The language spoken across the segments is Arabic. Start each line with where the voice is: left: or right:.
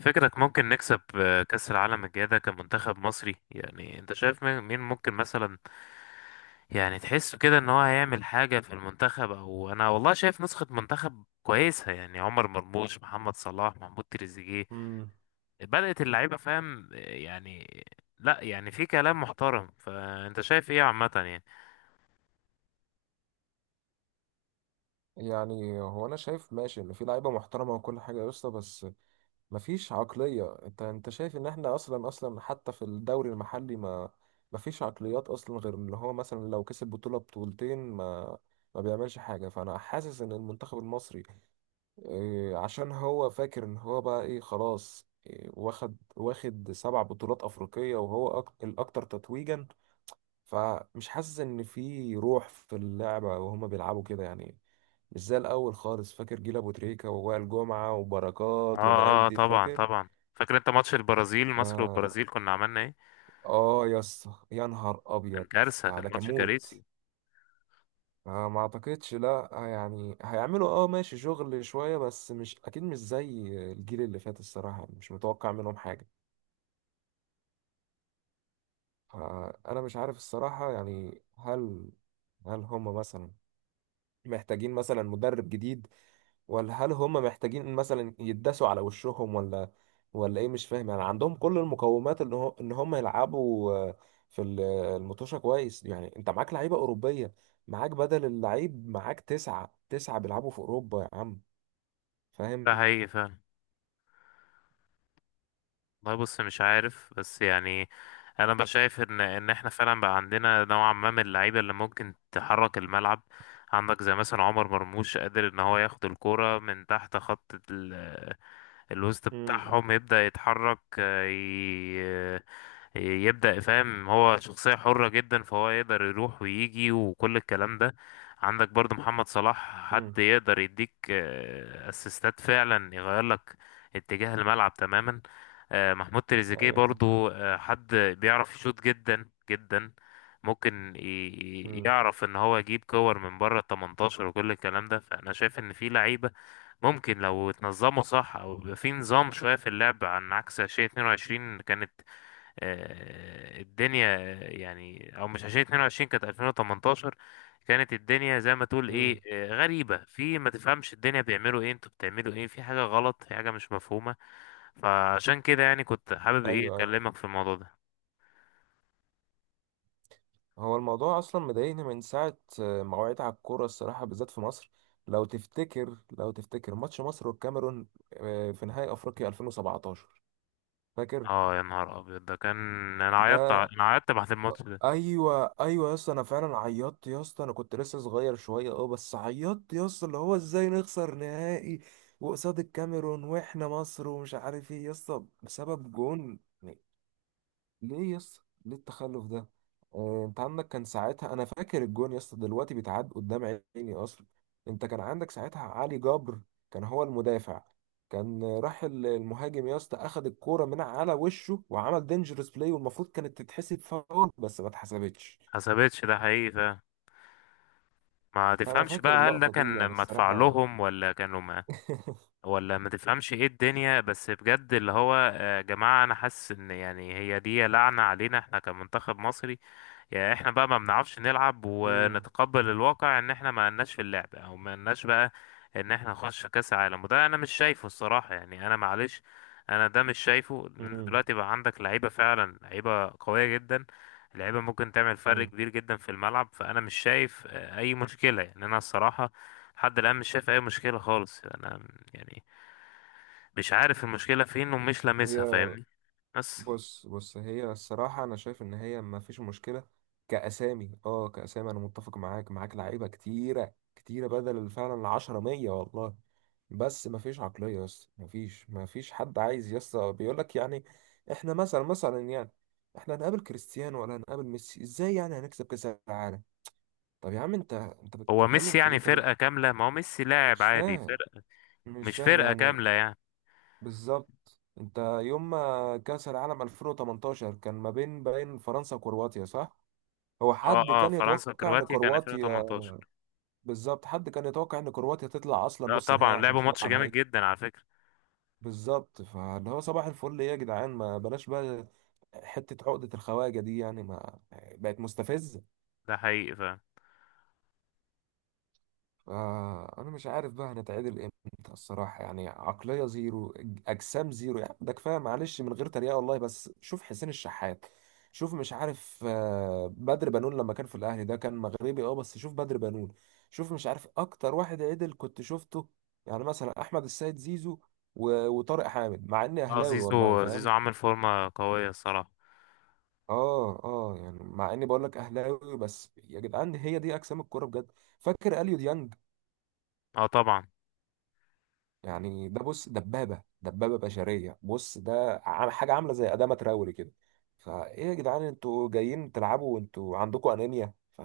left: فكرك ممكن نكسب كأس العالم الجاي ده كمنتخب مصري؟ يعني انت شايف مين ممكن مثلا؟ يعني تحسه كده ان هو هيعمل حاجة في المنتخب؟ او انا والله شايف نسخة منتخب كويسة، يعني عمر مرموش، محمد صلاح، محمود تريزيجيه
right: مم.
left: بدأت اللعيبة، فاهم؟ لا يعني في كلام محترم، فانت شايف ايه عامة يعني؟
right: يعني هو انا شايف ماشي ان في لعيبه محترمه وكل حاجه يا اسطى، بس مفيش عقليه. انت شايف ان احنا اصلا اصلا حتى في الدوري المحلي ما مفيش عقليات اصلا غير اللي هو مثلا لو كسب بطوله بطولتين ما بيعملش حاجه. فانا حاسس ان المنتخب المصري إيه، عشان هو فاكر ان هو بقى ايه خلاص، إيه، واخد سبع بطولات افريقيه وهو الاكثر تتويجا. فمش حاسس ان في روح في اللعبه، وهما بيلعبوا كده يعني، مش زي الاول خالص. فاكر جيل ابو تريكه ووائل جمعه
left: اه
right: وبركات والعيال
left: اه،
right: دي؟
left: طبعا
right: فاكر؟
left: طبعا. فاكر انت ماتش البرازيل؟ مصر
right: اه.
left: والبرازيل كنا عملنا ايه؟
right: آه يا اسطى، يا نهار
left: كان
right: ابيض.
left: كارثة،
right: ده,
left: كان
right: ده كان
left: ماتش
right: موت.
left: كارثي.
right: آه، ما اعتقدش. لا، يعني هيعملوا ماشي شغل شويه بس مش اكيد، مش زي الجيل اللي فات الصراحه يعني، مش متوقع منهم حاجه. آه، انا مش عارف الصراحه يعني، هل هما مثلا محتاجين مثلا مدرب جديد، ولا هل هم محتاجين مثلا يتداسوا على وشهم، ولا ايه؟ مش فاهم يعني. عندهم كل المقومات ان هم يلعبوا، في المطوشة كويس يعني. انت معاك لعيبة أوروبية، معاك بدل اللعيب معاك تسعة بيلعبوا في أوروبا يا عم،
left: ده
right: فاهم.
left: حقيقي فعلا. والله بص مش عارف، بس يعني انا بقى شايف ان احنا فعلا بقى عندنا نوعا ما من اللعيبه اللي ممكن تحرك الملعب. عندك زي مثلا عمر مرموش، قادر ان هو ياخد الكوره من تحت خط الوسط
right: امم،
left: بتاعهم، يبدا يتحرك، يبدأ، فاهم؟ هو شخصية حرة جدا، فهو يقدر يروح ويجي وكل الكلام ده. عندك برضو محمد صلاح، حد
right: امم،
left: يقدر يديك اسيستات فعلا يغير لك اتجاه الملعب تماما. محمود تريزيجيه
right: ايوه.
left: برضو حد بيعرف يشوط جدا جدا، ممكن
right: امم،
left: يعرف ان هو يجيب كور من بره ال 18 وكل الكلام ده. فانا شايف ان في لعيبة ممكن لو اتنظموا صح، او يبقى في نظام شوية في اللعب، عن عكس 2022. كانت الدنيا يعني، او مش 2022، كانت 2018. كانت الدنيا زي ما تقول ايه،
right: امم،
left: غريبة في، ما تفهمش الدنيا بيعملوا ايه، انتوا بتعملوا ايه، في حاجة غلط، في حاجة مش مفهومة. فعشان كده يعني كنت حابب ايه،
right: ايوه.
left: اكلمك في الموضوع ده.
right: هو الموضوع اصلا مضايقني من ساعه ما وعيت على الكوره الصراحه، بالذات في مصر. لو تفتكر ماتش مصر والكاميرون في نهائي افريقيا 2017، فاكر؟
left: اه يا نهار ابيض ده كان، انا
right: ده.
left: انا عيطت بعد الماتش ده.
right: ايوه ايوه يا اسطى، انا فعلا عيطت يا اسطى، انا كنت لسه صغير شويه اه، بس عيطت يا اسطى. اللي هو ازاي نخسر نهائي وقصاد الكاميرون واحنا مصر، ومش عارف ايه يا اسطى، بسبب جون. ليه يس ليه التخلف ده؟ انت عندك كان ساعتها، انا فاكر الجون يا اسطى دلوقتي بيتعاد قدام عيني اصلا. انت كان عندك ساعتها علي جبر، كان هو المدافع. كان راح المهاجم يا اسطى، اخد الكوره من على وشه وعمل دينجرس بلاي، والمفروض كانت تتحسب فاول، بس ما اتحسبتش.
left: حسبتش، ده حقيقي فعلا. ما
right: فانا
left: تفهمش
right: فاكر
left: بقى، هل ده
right: اللقطه دي
left: كان
right: يعني
left: مدفع
right: الصراحه.
left: لهم ولا كانوا؟ ولا ما تفهمش ايه الدنيا، بس بجد اللي هو يا جماعة انا حاسس ان يعني هي دي لعنة علينا احنا كمنتخب مصري. يعني احنا بقى ما بنعرفش نلعب،
right: مم.
left: ونتقبل الواقع ان احنا ما لناش في اللعب، او ما لناش بقى ان احنا نخش كاس عالم. وده انا مش شايفه الصراحة، يعني انا معلش، انا ده مش شايفه، لان انت
right: مم.
left: دلوقتي بقى عندك لعيبة فعلا، لعيبة قوية جدا، لعيبة ممكن تعمل فرق
right: مم.
left: كبير جدا في الملعب. فانا مش شايف اي مشكلة، يعني انا الصراحة لحد الان مش شايف اي مشكلة خالص. انا يعني مش عارف المشكلة فين، ومش
right: هي،
left: لامسها، فاهمني؟ بس
right: بص بص، هي الصراحة أنا شايف إن هي ما فيش مشكلة. كأسامي كأسامي، أنا متفق معاك لعيبة كتيرة كتيرة بدل فعلا العشرة مية والله. بس ما فيش عقلية يا اسطى، ما فيش حد عايز يا اسطى، بيقول لك يعني، إحنا مثلا يعني، إحنا هنقابل كريستيانو ولا هنقابل ميسي؟ إزاي يعني هنكسب كأس العالم؟ طب يا عم أنت
left: هو
right: بتتكلم
left: ميسي
right: في
left: يعني
right: إيه؟ طب أنت،
left: فرقة كاملة، ما هو ميسي لاعب
right: مش
left: عادي،
right: فاهم.
left: فرقة
right: مش
left: مش
right: فاهم
left: فرقة
right: يعني.
left: كاملة يعني.
right: بالظبط، انت يوم ما كأس العالم 2018 كان ما بين فرنسا وكرواتيا، صح؟ هو
left: اه
right: حد
left: اه،
right: كان
left: فرنسا
right: يتوقع ان
left: وكرواتيا كان
right: كرواتيا،
left: 2018.
right: بالظبط، حد كان يتوقع ان كرواتيا تطلع اصلا
left: لا
right: نص نهائي
left: طبعا،
right: عشان
left: لعبوا ماتش
right: تطلع
left: جامد
right: نهائي؟
left: جدا على فكرة.
right: بالظبط. فاللي هو صباح الفل، ايه يا جدعان، ما بلاش بقى حتة عقدة الخواجة دي يعني، ما بقت مستفزة.
left: ده حقيقي فعلا.
right: آه، انا مش عارف بقى هنتعدل امتى الصراحه يعني، عقليه زيرو، اجسام زيرو يعني، ده كفايه معلش من غير تريقه والله. بس شوف حسين الشحات، شوف، مش عارف، بدر بنون لما كان في الاهلي، ده كان مغربي اه، بس شوف بدر بنون، شوف. مش عارف اكتر واحد عدل كنت شفته، يعني مثلا، احمد السيد، زيزو، وطارق حامد، مع اني
left: اه،
right: اهلاوي والله،
left: زيزو
right: فاهم.
left: عامل فورمة قوية الصراحة.
right: اه اه، يعني مع اني بقول لك اهلاوي، بس يا جدعان، هي دي اجسام الكوره بجد. فاكر اليو ديانج؟
left: اه طبعا.
right: يعني ده، بص، دبابة دبابة بشرية، بص، ده حاجة عاملة زي أدامة تراوري كده. فإيه يا جدعان، أنتوا جايين تلعبوا وأنتوا عندكم أنيميا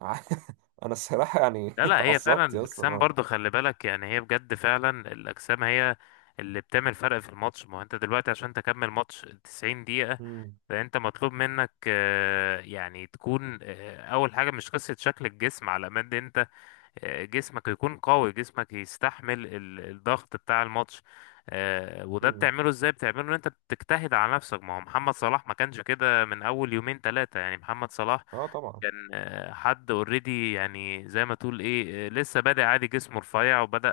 right: أنا الصراحة يعني
left: لا لا، هي فعلا
right: اتعصبت يا اسطى
left: الاجسام
right: بقى.
left: برضو، خلي بالك يعني، هي بجد فعلا الاجسام هي اللي بتعمل فرق في الماتش. ما هو انت دلوقتي عشان تكمل ماتش 90 دقيقة،
right: مم.
left: فانت مطلوب منك يعني تكون اول حاجه، مش قصه شكل الجسم على قد انت جسمك يكون قوي، جسمك يستحمل الضغط بتاع الماتش. وده
right: مم.
left: بتعمله ازاي؟ بتعمله ان انت بتجتهد على نفسك. ما هو محمد صلاح ما كانش كده من اول يومين ثلاثه، يعني محمد صلاح
right: أه طبعا.
left: كان حد اوريدي، يعني زي ما تقول ايه، لسه بادئ عادي، جسمه رفيع، وبدأ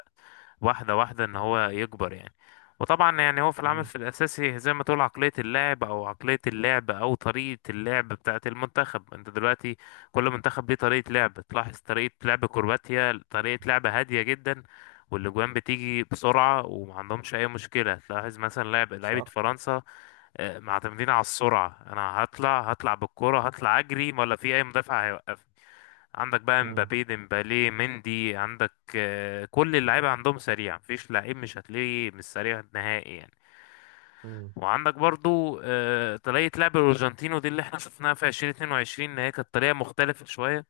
left: واحدة واحدة ان هو يكبر يعني. وطبعا يعني هو في العمل
right: مم.
left: في الاساسي، زي ما تقول عقلية اللاعب، او عقلية اللعب، او طريقة اللعب بتاعة المنتخب. انت دلوقتي كل منتخب ليه طريقة لعب. تلاحظ طريقة لعب كرواتيا، طريقة لعب هادية جدا، والاجوان بتيجي بسرعة، ومعندهمش اي مشكلة. تلاحظ مثلا لعب لعيبة
right: صح.
left: فرنسا، معتمدين على السرعة، انا هطلع بالكرة، هطلع اجري، ولا في اي مدافع هيوقفني. عندك بقى
right: مم.
left: مبابي، ديمبالي، مندي، عندك كل اللعيبة عندهم سريع، مفيش لعيب مش هتلاقيه مش سريع نهائي يعني.
right: مم.
left: وعندك برضو طريقة لعب الأرجنتين، ودي اللي احنا شفناها في 2022، إن هي كانت طريقة مختلفة شوية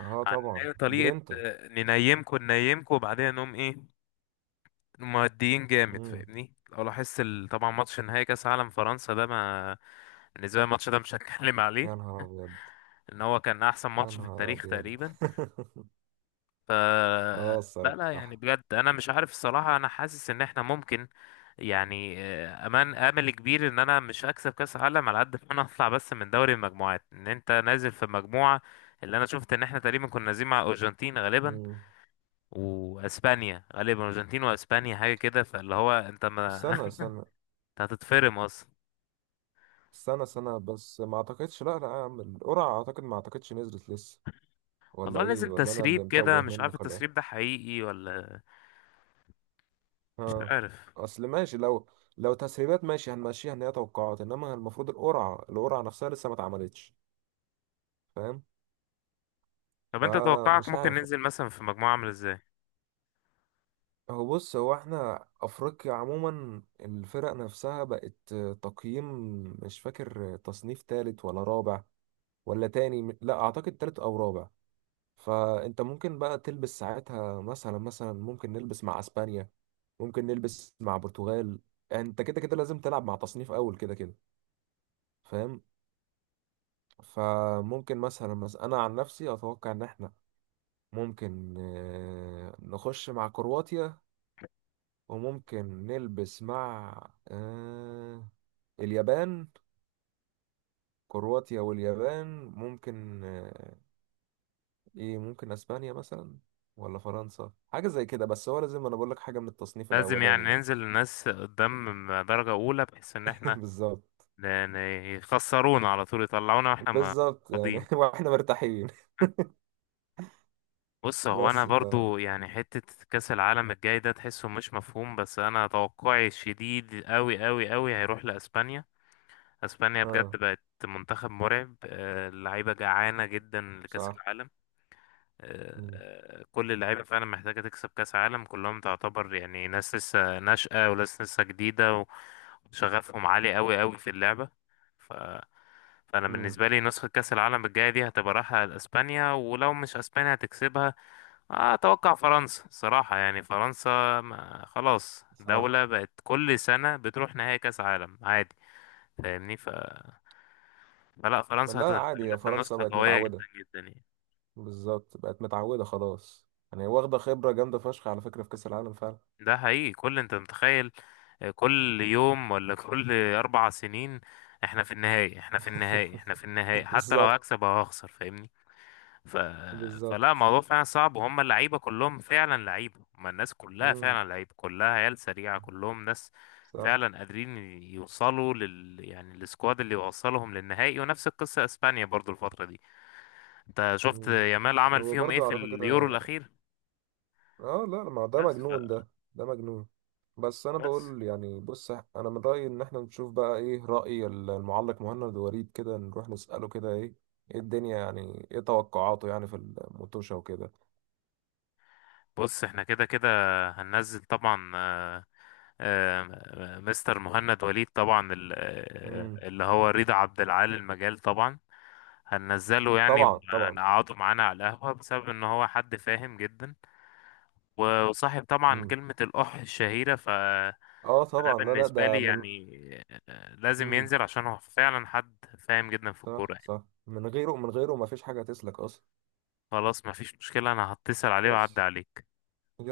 right: أه
left: عن إن
right: طبعا،
left: هي طريقة
right: جرينتا.
left: ننيمكوا وبعدين نقوم إيه، مؤديين جامد،
right: مم.
left: فاهمني؟ لو لاحظت طبعا ماتش نهائي كاس عالم فرنسا ده، ما بالنسبه لي الماتش ده مش هتكلم
right: يا
left: عليه
right: نهار أبيض.
left: ان هو كان احسن
right: يا
left: ماتش في
right: نهار
left: التاريخ
right: أبيض.
left: تقريبا. ف
right: أه
left: لا لا، يعني
right: الصراحة.
left: بجد انا مش عارف الصراحه، انا حاسس ان احنا ممكن يعني امل كبير ان انا مش هكسب كاس عالم، على قد ما انا اطلع بس من دوري المجموعات. ان انت نازل في مجموعه، اللي انا شفت ان احنا تقريبا كنا نازلين مع ارجنتين غالبا،
right: مم.
left: واسبانيا غالبا، ارجنتين واسبانيا حاجه كده، فاللي هو انت ما
right: استنى استنى.
left: انت هتتفرم اصلا.
right: سنة سنة بس، ما اعتقدش، لا لا يا عم، القرعة اعتقد ما اعتقدش نزلت لسه، ولا
left: والله
right: ايه،
left: نزل
right: ولا انا اللي
left: تسريب كده،
right: متوه
left: مش عارف
right: منك، ولا ايه؟
left: التسريب ده حقيقي ولا، مش
right: ها.
left: عارف.
right: اصل ماشي لو تسريبات ماشي هنمشيها ان هي توقعات، انما المفروض القرعة نفسها لسه ما اتعملتش، فاهم.
left: طب انت توقعك
right: فمش
left: ممكن
right: عارف،
left: ننزل مثلا في مجموعة عاملة ازاي؟
right: هو بص، هو احنا افريقيا عموما الفرق نفسها بقت تقييم، مش فاكر تصنيف تالت ولا رابع، ولا تاني، لا اعتقد تالت او رابع. فانت ممكن بقى تلبس ساعتها مثلا، مثلا ممكن نلبس مع اسبانيا، ممكن نلبس مع برتغال، انت كده كده لازم تلعب مع تصنيف اول كده كده، فاهم. فممكن مثلا، مثلا انا عن نفسي اتوقع ان احنا ممكن نخش مع كرواتيا، وممكن نلبس مع آه، اليابان. كرواتيا واليابان ممكن ايه، ممكن اسبانيا مثلا، ولا فرنسا، حاجة زي كده. بس هو لازم انا بقول لك حاجة من التصنيف
left: لازم يعني
right: الاولاني ده.
left: ننزل الناس قدام درجة اولى، بحيث ان احنا
right: بالظبط.
left: ن- ن- يخسرونا على طول، يطلعونا واحنا ما
right: بالظبط يعني
left: فاضيين.
right: واحنا مرتاحين.
left: بص هو انا
right: بس ف،
left: برضو يعني حتة كأس العالم الجاي ده تحسه مش مفهوم، بس انا توقعي الشديد قوي قوي قوي هيروح لاسبانيا. اسبانيا بجد
right: اه،
left: بقت منتخب مرعب، اللعيبة جعانة جدا لكأس
right: صح.
left: العالم.
right: مم.
left: كل اللعيبة فعلا محتاجة تكسب كأس عالم، كلهم تعتبر يعني ناس لسه ناشئة، وناس لسه جديدة، وشغفهم عالي قوي قوي في اللعبة. ف... فأنا
right: مم.
left: بالنسبة لي نسخة كأس العالم الجاية دي هتبقى رايحة لأسبانيا، ولو مش أسبانيا هتكسبها أتوقع فرنسا صراحة. يعني فرنسا ما خلاص
right: صح.
left: دولة بقت كل سنة بتروح نهائي كأس عالم عادي، فاهمني؟ فلا
right: ما
left: فرنسا
right: لا
left: هتبقى
right: عادي يا
left: نازلة
right: فرنسا،
left: نسخة
right: بقت
left: قوية جدا
right: متعودة.
left: جدا يعني.
right: بالظبط، بقت متعودة خلاص يعني، واخدة خبرة جامدة فشخ على فكرة في كأس العالم فعلا.
left: ده حقيقي، كل انت متخيل كل يوم، ولا كل اربع سنين، احنا في النهائي، احنا في النهائي، احنا في النهائي، حتى لو
right: بالظبط.
left: هكسب او هخسر، فاهمني؟ ف... فلا
right: بالظبط.
left: الموضوع فعلا صعب، وهم اللعيبه كلهم فعلا لعيبه، هم الناس كلها
right: مم.
left: فعلا لعيبه، كلها عيال سريعه، كلهم ناس
right: صح.
left: فعلا قادرين يوصلوا لل، يعني السكواد اللي يوصلهم للنهائي. ونفس القصه اسبانيا برضو الفتره دي، انت شفت
right: مم.
left: يامال عمل
right: هو
left: فيهم ايه
right: برضه
left: في
right: على
left: اليورو
right: فكرة،
left: الاخير؟
right: اه لا ما ده
left: بس ف...
right: مجنون ده مجنون. بس انا
left: بس
right: بقول يعني، بص، انا من رايي ان احنا نشوف بقى ايه راي المعلق مهند وريد، كده نروح نساله كده، ايه ايه الدنيا يعني، ايه توقعاته يعني في الموتوشه وكده.
left: بص احنا كده كده هننزل طبعا مستر مهند وليد، طبعا
right: امم.
left: اللي هو رضا عبد العال المجال طبعا، هننزله
right: طبعا
left: يعني،
right: طبعا.
left: هنقعده معانا على القهوة، بسبب ان هو حد فاهم جدا، وصاحب طبعا
right: امم.
left: كلمة الأح الشهيرة، فده
right: اه طبعا، لا لا
left: بالنسبة
right: ده
left: لي
right: من.
left: يعني لازم
right: امم.
left: ينزل، عشان هو فعلا حد فاهم جدا في
right: صح
left: الكورة يعني.
right: صح، من غيره من غيره ما فيش حاجه تسلك اصلا.
left: خلاص مفيش مشكلة، انا هتصل عليه وأعدي
right: بس
left: عليه.
right: يلا.